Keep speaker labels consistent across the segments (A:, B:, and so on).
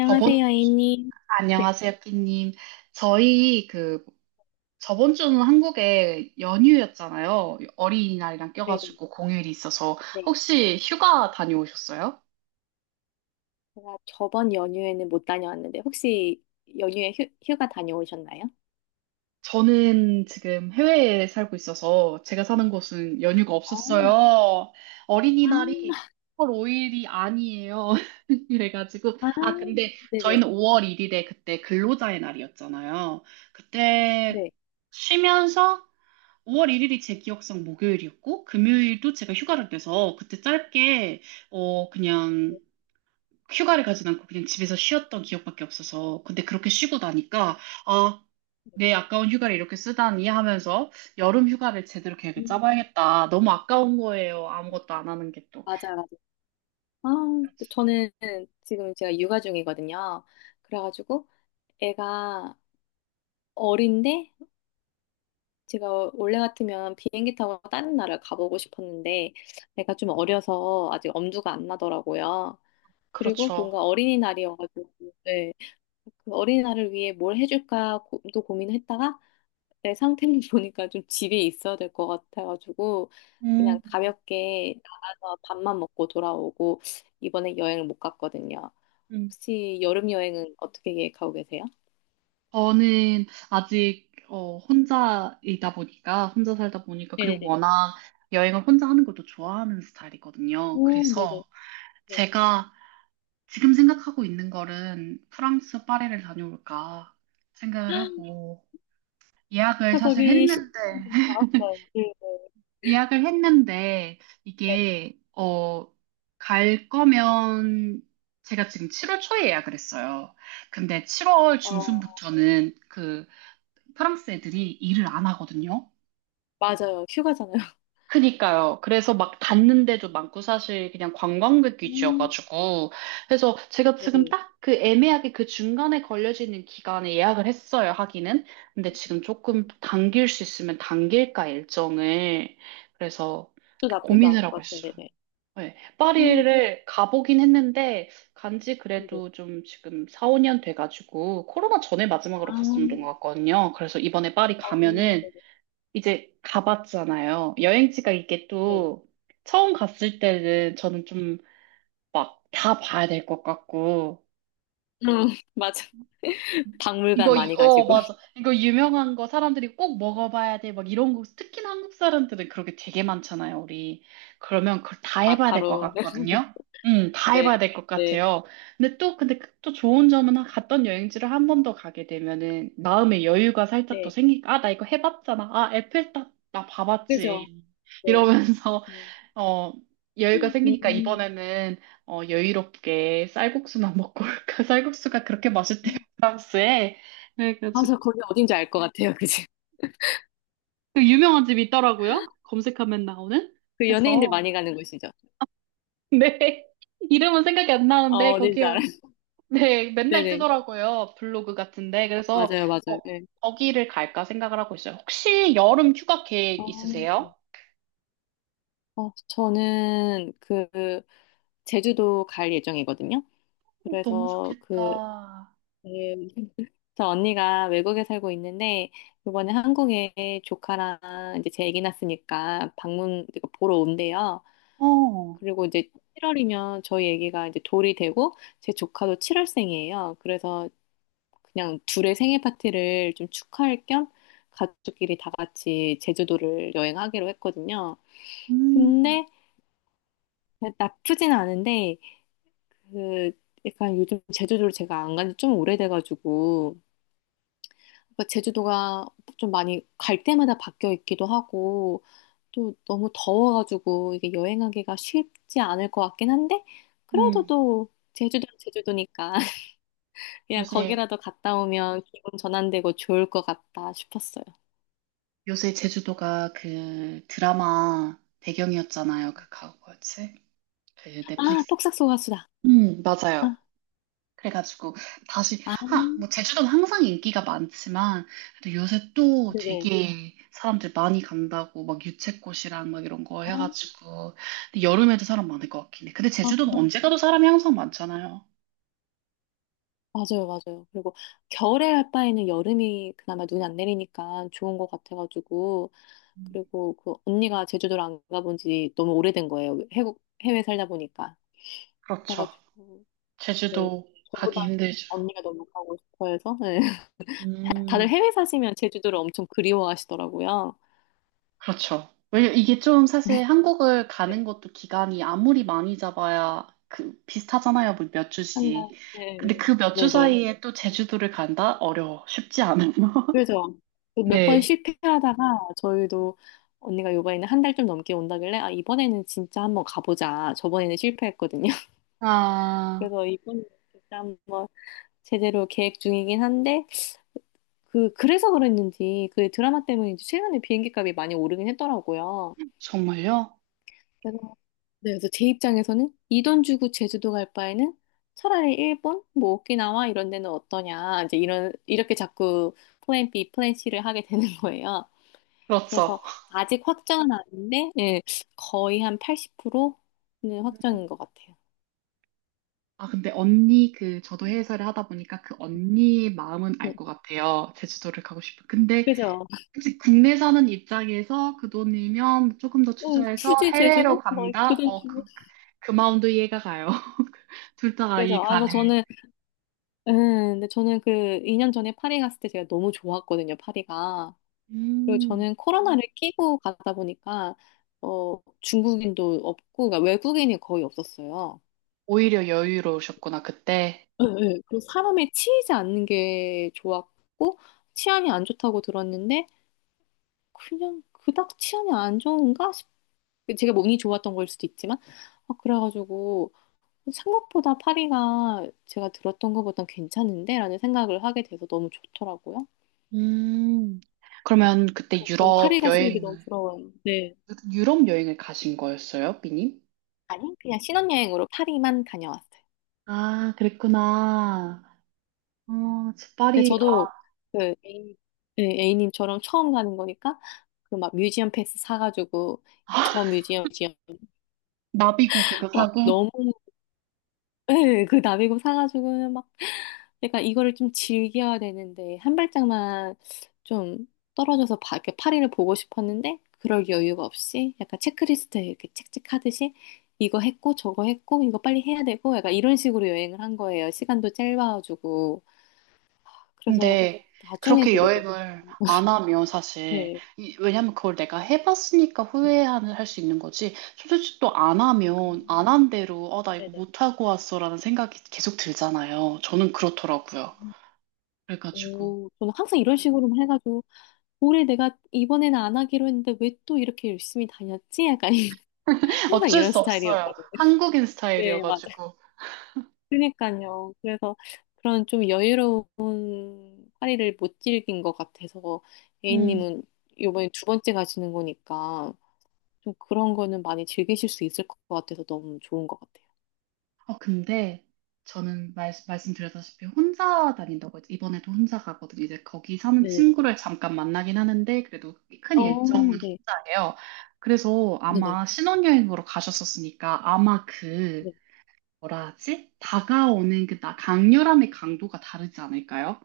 A: 저번,
B: 애님. 네,
A: 안녕하세요, 끼님. 저희 저번 주는 한국에 연휴였잖아요. 어린이날이랑
B: 네, 네.
A: 껴가지고 공휴일이 있어서.
B: 네.
A: 혹시 휴가 다녀오셨어요?
B: 제가 저번 연휴에는 못 다녀왔는데 혹시 연휴에 휴가 다녀오셨나요?
A: 저는 지금 해외에 살고 있어서 제가 사는 곳은 연휴가
B: 어,
A: 없었어요. 어린이날이 5
B: 아,
A: 월 5일이 아니에요. 그래가지고,
B: 아,
A: 아, 근데
B: 네네.
A: 저희는 5월 1일에 그때 근로자의 날이었잖아요. 그때
B: 네.
A: 쉬면서 5월 1일이 제 기억상 목요일이었고, 금요일도 제가 휴가를 내서 그때 짧게, 그냥
B: 네.
A: 휴가를 가진 않고 그냥 집에서 쉬었던 기억밖에 없어서. 근데 그렇게 쉬고 나니까, 아, 내 아까운 휴가를 이렇게 쓰다니 하면서 여름 휴가를 제대로 계획을
B: 음,
A: 짜봐야겠다. 너무 아까운 거예요. 아무것도 안 하는 게 또.
B: 맞아. 아, 저는 지금 제가 육아 중이거든요. 그래가지고 애가 어린데 제가 원래 같으면 비행기 타고 다른 나라를 가보고 싶었는데 애가 좀 어려서 아직 엄두가 안 나더라고요. 그리고
A: 그렇죠.
B: 뭔가 어린이날이어가지고 네. 그 어린아이를 위해 뭘 해줄까 고, 또 고민했다가 내 상태를 보니까 좀 집에 있어야 될 것 같아가지고 그냥
A: 음,
B: 가볍게 나가서 밥만 먹고 돌아오고 이번에 여행을 못 갔거든요.
A: 음.
B: 혹시 여름 여행은 어떻게 계획하고 계세요?
A: 저는 아직 혼자이다 보니까 혼자 살다 보니까 그리고
B: 네네네.
A: 워낙 여행을 혼자 하는 것도 좋아하는 스타일이거든요.
B: 오, 네네.
A: 그래서
B: 네.
A: 제가 지금 생각하고 있는 거는 프랑스 파리를 다녀올까 생각을 하고 예약을
B: 저
A: 사실
B: 거기 시간
A: 했는데
B: 받았어요. 네네. 네.
A: 예약을 했는데
B: 네.
A: 이게 갈 거면 제가 지금 7월 초에 예약을 했어요. 근데 7월
B: 어,
A: 중순부터는 그 프랑스 애들이 일을 안 하거든요.
B: 맞아요. 휴가잖아요.
A: 그니까요. 그래서 막 닿는데도 많고 사실 그냥 관광객
B: 음,
A: 위주여가지고. 그래서 제가 지금
B: 네네.
A: 딱 그 애매하게 그 중간에 걸려지는 기간에 예약을 했어요, 하기는. 근데 지금 조금 당길 수 있으면 당길까, 일정을. 그래서
B: 또 나쁘지
A: 고민을
B: 않을 것
A: 하고 있어요.
B: 같은데, 네.
A: 네.
B: 헉,
A: 파리를 가보긴 했는데, 간지
B: 네네.
A: 그래도 좀 지금 4, 5년 돼가지고, 코로나 전에 마지막으로
B: 아,
A: 갔었던 것 같거든요. 그래서 이번에 파리
B: 어,
A: 가면은
B: 네네.
A: 이제 가봤잖아요. 여행지가 이게
B: 네네.
A: 또 처음 갔을 때는 저는 좀 막 다 봐야 될 것 같고
B: 응, 맞아. 박물관 많이 가시고,
A: 맞아. 이거 유명한 거 사람들이 꼭 먹어봐야 돼. 막 이런 거, 특히 한국 사람들은 그렇게 되게 많잖아요, 우리. 그러면 그걸 다 해봐야 될 것
B: 마카롱,
A: 같거든요? 다 해봐야
B: 네,
A: 될 것
B: 네,
A: 같아요. 근데 또, 근데 그또 좋은 점은 갔던 여행지를 한 번 더 가게 되면은 마음의 여유가 살짝 더
B: 네.
A: 생기니까, 아, 나 이거 해봤잖아. 아, 에펠탑, 나
B: 그죠?
A: 봐봤지.
B: 네.
A: 이러면서
B: 음,
A: 어, 여유가 생기니까
B: 음.
A: 이번에는 여유롭게 쌀국수만 먹고 올까? 쌀국수가 그렇게 맛있대요, 프랑스에. 네, 그래서
B: 맞아. 거기 어딘지 알 것 같아요. 그지
A: 그 유명한 집이 있더라고요. 검색하면 나오는.
B: 그 연예인들
A: 그래서
B: 많이 가는 곳이죠.
A: 네, 이름은 생각이 안
B: 어,
A: 나는데
B: 어딘지 알아요.
A: 거기요. 네, 맨날
B: 네네.
A: 뜨더라고요. 블로그 같은데. 그래서
B: 맞아요, 맞아요.
A: 어,
B: 네.
A: 거기를 갈까 생각을 하고 있어요. 혹시 여름 휴가
B: 어,
A: 계획 있으세요?
B: 어, 저는 제주도 갈 예정이거든요.
A: 어, 너무
B: 그래서 그,
A: 좋겠다.
B: 네, 저 언니가 외국에 살고 있는데, 이번에 한국에 조카랑 이제 제 아기 낳았으니까 이거 보러 온대요.
A: 어,
B: 그리고 이제 7월이면 저희 애기가 이제 돌이 되고 제 조카도 7월생이에요. 그래서 그냥 둘의 생일 파티를 좀 축하할 겸 가족끼리 다 같이 제주도를 여행하기로 했거든요.
A: 음,
B: 근데 나쁘진 않은데 그 약간 요즘 제주도를 제가 안 간지 좀 오래돼가지고 그러니까 제주도가 좀 많이 갈 때마다 바뀌어 있기도 하고 또 너무 더워가지고 이게 여행하기가 쉽지 않을 것 같긴 한데 그래도
A: 음,
B: 또 제주도는 제주도니까 그냥
A: 요새.
B: 거기라도 갔다 오면 기분 전환되고 좋을 것 같다 싶었어요.
A: 요새 제주도가 그 드라마 배경이었잖아요. 뭐였지? 그
B: 아,
A: 넷플릭스.
B: 폭삭 속가수다
A: 맞아요.
B: 아,
A: 그래가지고 다시
B: 아,
A: 뭐 제주도는 항상 인기가 많지만 그래도 요새 또
B: 네네.
A: 되게 사람들 많이 간다고 막 유채꽃이랑 막 이런 거
B: 아,
A: 해가지고 근데 여름에도 사람 많을 것 같긴 해. 근데
B: 어,
A: 제주도는 언제 가도 사람이 항상 많잖아요.
B: 맞아요, 맞아요. 그리고 겨울에 할 바에는 여름이 그나마 눈이 안 내리니까 좋은 것 같아가지고.
A: 음,
B: 그리고 그 언니가 제주도를 안 가본 지 너무 오래된 거예요. 해외 살다 보니까.
A: 그렇죠.
B: 그래가지고, 네.
A: 제주도 가기
B: 저보다는
A: 힘들죠.
B: 언니가 너무 가고 싶어 해서. 네. 다들
A: 음.
B: 해외 사시면 제주도를 엄청 그리워하시더라고요.
A: 그렇죠. 왜냐 이게 좀 사실 한국을
B: 네.
A: 가는 것도 기간이 아무리 많이 잡아야 그 비슷하잖아요. 뭐몇
B: 한 달,
A: 주씩.
B: 네,
A: 근데 그 몇 주
B: 네, 네.
A: 사이에 또 제주도를 간다? 어려워. 쉽지 않아요.
B: 그래서 몇 번
A: 네.
B: 실패하다가 저희도 언니가 요번에는 한 달 좀 넘게 온다길래 아 이번에는 진짜 한번 가보자. 저번에는 실패했거든요.
A: 아,
B: 그래서 이번에 진짜 한번 제대로 계획 중이긴 한데 그 그래서 그랬는지 그 드라마 때문인지 최근에 비행기 값이 많이 오르긴 했더라고요.
A: 정말요?
B: 그래서 네, 그래서 제 입장에서는 이 돈 주고 제주도 갈 바에는 차라리 일본, 뭐 오키나와 이런 데는 어떠냐 이제 이런 이렇게 자꾸 플랜 B, 플랜 C를 하게 되는 거예요.
A: 그렇죠.
B: 그래서 아직 확정은 아닌데, 예, 거의 한 80%는 확정인 것 같아요.
A: 아, 근데 언니 저도 해외사를 하다 보니까 그 언니의 마음은
B: 네.
A: 알 것 같아요. 제주도를 가고 싶어. 근데
B: 그죠?
A: 혹시 국내 사는 입장에서 그 돈이면 조금 더
B: 응,
A: 투자해서
B: 굳이
A: 해외로
B: 제주도?
A: 간다?
B: 막그돈 주고.
A: 그 마음도 이해가 가요. 둘 다가
B: 그죠?
A: 이
B: 아, 그래서
A: 간을.
B: 저는, 근데 저는 그 2년 전에 파리 갔을 때 제가 너무 좋았거든요, 파리가. 그리고
A: 음,
B: 저는 코로나를 끼고 가다 보니까, 어, 중국인도 없고, 그러니까 외국인이 거의 없었어요.
A: 오히려 여유로우셨구나, 그때.
B: 예, 예. 그 사람에 치이지 않는 게 좋았고, 치안이 안 좋다고 들었는데, 그냥 그닥 치안이 안 좋은가 그 제가 뭐 운이 좋았던 걸 수도 있지만 아, 그래가지고 생각보다 파리가 제가 들었던 것보단 괜찮은데 라는 생각을 하게 돼서 너무 좋더라고요.
A: 음. 그러면 그때
B: 그래서 좀 파리 가시는 게 너무 부러워요. 네.
A: 유럽 여행을 가신 거였어요, 비님?
B: 아니 그냥 신혼여행으로 파리만 다녀왔어요.
A: 아, 그랬구나. 어, 저
B: 근데
A: 파리, 아,
B: 저도 그 A님, 네, A님처럼 처음 가는 거니까 그 막 뮤지엄 패스 사가지고 저 뮤지엄
A: 나비고 그거
B: 막
A: 사고?
B: 너무 예, 그 나비고 사가지고는 막, 그러 이거를 좀 즐겨야 되는데, 한 발짝만 좀 떨어져서 바, 이렇게 파리를 보고 싶었는데, 그럴 여유가 없이, 약간 체크리스트에 이렇게 책찍하듯이, 이거 했고, 저거 했고, 이거 빨리 해야 되고, 약간 이런 식으로 여행을 한 거예요. 시간도 짧아가지고. 그래서
A: 근데
B: 나중에
A: 그렇게
B: 그게 또,
A: 여행을 안 하면 사실
B: 네.
A: 왜냐면 그걸 내가 해봤으니까 후회하는 할 수 있는 거지 솔직히 또 안
B: 아,
A: 하면 안 한 대로 나 이거
B: 네네.
A: 못하고 왔어라는 생각이 계속 들잖아요. 저는 그렇더라고요. 그래가지고
B: 오, 저는 항상 이런 식으로 해가지고, 올해 내가 이번에는 안 하기로 했는데 왜 또 이렇게 열심히 다녔지? 약간 항상
A: 어쩔
B: 이런
A: 수 없어요,
B: 스타일이었거든요.
A: 한국인
B: 네, 맞아요.
A: 스타일이어가지고.
B: 그러니까요. 그래서 그런 좀 여유로운 파리를 못 즐긴 것 같아서
A: 음.
B: A님은 이번에 두 번째 가시는 거니까 좀 그런 거는 많이 즐기실 수 있을 것 같아서 너무 좋은 것 같아요.
A: 근데 저는 말씀드렸다시피 혼자 다닌다고 했죠. 이번에도 혼자 가거든요. 이제 거기 사는
B: 네네네.
A: 친구를 잠깐 만나긴 하는데 그래도 큰
B: 어,
A: 일정은
B: 네.
A: 혼자예요. 그래서
B: 네네.
A: 아마 신혼여행으로 가셨었으니까 아마 그
B: 네.
A: 뭐라 하지? 다가오는 그 강렬함의 강도가 다르지 않을까요?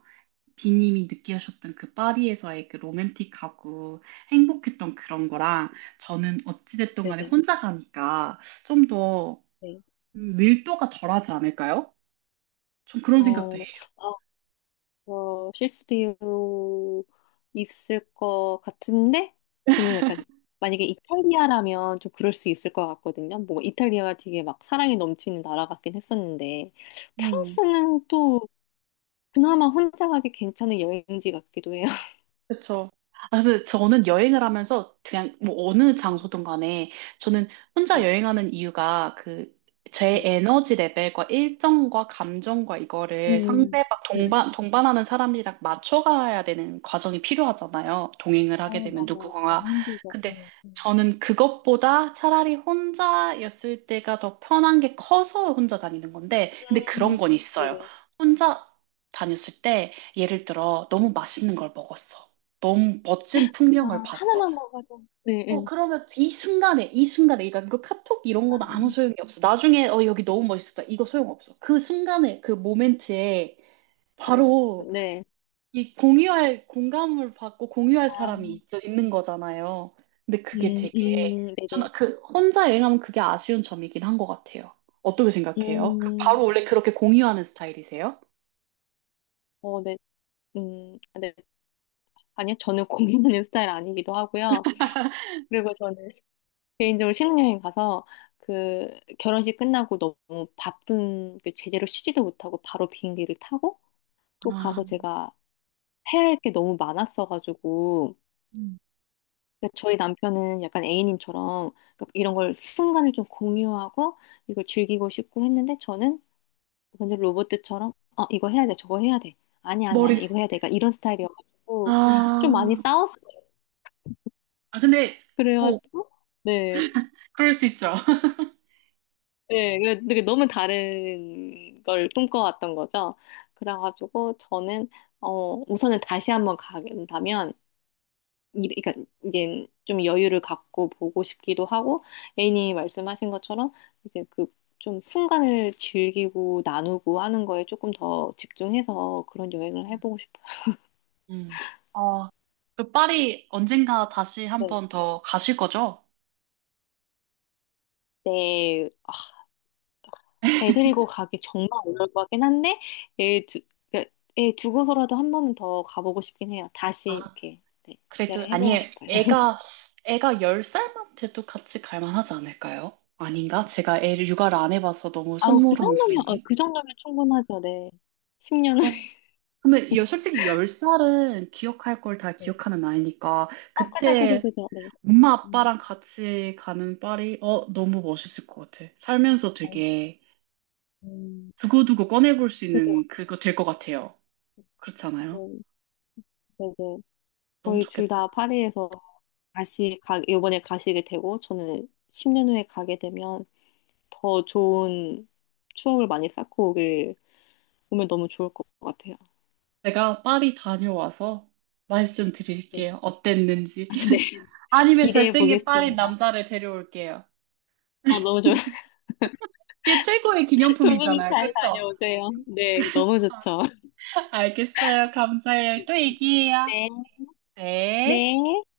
A: 비님이 느끼셨던 그 파리에서의 그 로맨틱하고 행복했던 그런 거랑 저는 어찌됐든 간에
B: 네네.
A: 혼자 가니까 좀더
B: 네.
A: 밀도가 덜하지 않을까요? 좀 그런 생각도
B: 어,
A: 해요.
B: 어, 실수도 있을 것 같은데, 저는 약간, 만약에 이탈리아라면 좀 그럴 수 있을 것 같거든요. 뭐, 이탈리아가 되게 막 사랑이 넘치는 나라 같긴 했었는데,
A: 음.
B: 프랑스는 또 그나마 혼자 가기 괜찮은 여행지 같기도 해요.
A: 그쵸. 아, 근데 저는 여행을 하면서 그냥 뭐 어느
B: 네,
A: 장소든 간에 저는 혼자
B: 네,
A: 여행하는 이유가 그 제
B: 네.
A: 에너지 레벨과 일정과 감정과 이거를
B: 음,
A: 상대방
B: 네.
A: 동반하는 사람이랑 맞춰가야 되는 과정이 필요하잖아요. 동행을
B: 아,
A: 하게 되면
B: 맞아.
A: 누구가.
B: 너무 힘들죠.
A: 근데
B: 네, 네.
A: 저는 그것보다 차라리 혼자였을 때가 더 편한 게 커서 혼자 다니는 건데 근데 그런
B: 음,
A: 건 있어요.
B: 네네.
A: 혼자 다녔을 때 예를 들어 너무 맛있는 걸 먹었어. 너무 멋진
B: 아,
A: 풍경을 봤어.
B: 하나만 먹어도, 네, 네.
A: 그러면 이 순간에, 이 순간에, 그러니까 이거 카톡 이런
B: 아,
A: 건 아무 소용이 없어. 나중에, 여기 너무 멋있었다. 이거 소용없어. 그 순간에, 그 모멘트에
B: 안 먹고
A: 바로
B: 싶은, 네.
A: 이 공유할 공감을 받고 공유할
B: 아,
A: 사람이 있는 거잖아요. 근데 그게 되게,
B: 네네.
A: 저는 혼자 여행하면 그게 아쉬운 점이긴 한 것 같아요. 어떻게 생각해요? 바로
B: 음,
A: 원래 그렇게 공유하는 스타일이세요?
B: 어, 네, 아, 네. 아니요, 저는 고민하는 스타일 아니기도 하고요. 그리고 저는 개인적으로 신혼여행 가서 그 결혼식 끝나고 너무 바쁜 그 제대로 쉬지도 못하고 바로 비행기를 타고 또
A: 아,
B: 가서 제가 해야 할 게 너무 많았어가지고
A: 음.
B: 그러니까 저희 남편은 약간 A님처럼 그러니까 이런 걸 순간을 좀 공유하고 이걸 즐기고 싶고 했는데 저는 완전 로봇들처럼 어 이거 해야 돼 저거 해야 돼 아니야 아니야 아
A: 머리,
B: 니 이거
A: 쓰-
B: 해야 돼 그러니까 이런 스타일이어가지고 좀 많이
A: 아,
B: 싸웠어요.
A: 아, 근데 꼭
B: 그래가지고 네,
A: 그럴 수 있죠.
B: 네, 그래- 되게 너무 다른 걸 꿈꿔왔던 거죠. 그래가지고 저는 어 우선은 다시 한번 가긴다면 이- 그러니까 이제 좀 여유를 갖고 보고 싶기도 하고 애인이 말씀하신 것처럼 이제 그 좀 순간을 즐기고 나누고 하는 거에 조금 더 집중해서 그런 여행을 해보고 싶어요.
A: 음. 어, 그 파리 언젠가 다시 한 번 더 가실 거죠?
B: 네, 아, 애 데리고 가기 정말 어려울 것 같긴 한데, 애 두, 그러니까 애 두고서라도 한 번은 더 가보고 싶긴 해요. 다시
A: 아,
B: 이렇게, 네,
A: 그래도
B: 여행해보고
A: 아니에요.
B: 싶어요.
A: 애가 10살만 돼도 같이 갈 만하지 않을까요? 아닌가? 제가 애를 육아를 안 해봐서 너무
B: 아우, 그
A: 속모르는
B: 정도면, 어,
A: 소린데.
B: 그 정도면 충분하죠, 네. 10년은.
A: 그럼 근데 솔직히 10살은 기억할 걸 다
B: 네.
A: 기억하는 나이니까
B: 어,
A: 그때
B: 그죠, 네.
A: 엄마
B: 음,
A: 아빠랑 같이 가는 파리 너무 멋있을 것 같아. 살면서
B: 아유,
A: 되게
B: 음,
A: 두고두고 꺼내볼 수
B: 그죠,
A: 있는 그거 될 것 같아요. 그렇지 않아요?
B: 음, 네네.
A: 너무
B: 거의 둘
A: 좋겠다.
B: 다 파리에서 다시 가, 이번에 가시게 되고, 저는 10년 후에 가게 되면 더 좋은 추억을 많이 쌓고 오길, 오면 너무 좋을 것 같아요.
A: 제가 파리 다녀와서
B: 네.
A: 말씀드릴게요. 어땠는지.
B: 아, 네.
A: 아니면
B: 기대해
A: 잘생긴 파리
B: 보겠습니다.
A: 남자를 데려올게요.
B: 어, 너무 좋,
A: 그게 최고의
B: 조심히
A: 기념품이잖아요.
B: 잘
A: 그쵸?
B: 다녀오세요. 네, 너무 좋죠.
A: 알겠어요. 감사해요. 또
B: 네.
A: 얘기해요. 네.
B: 네.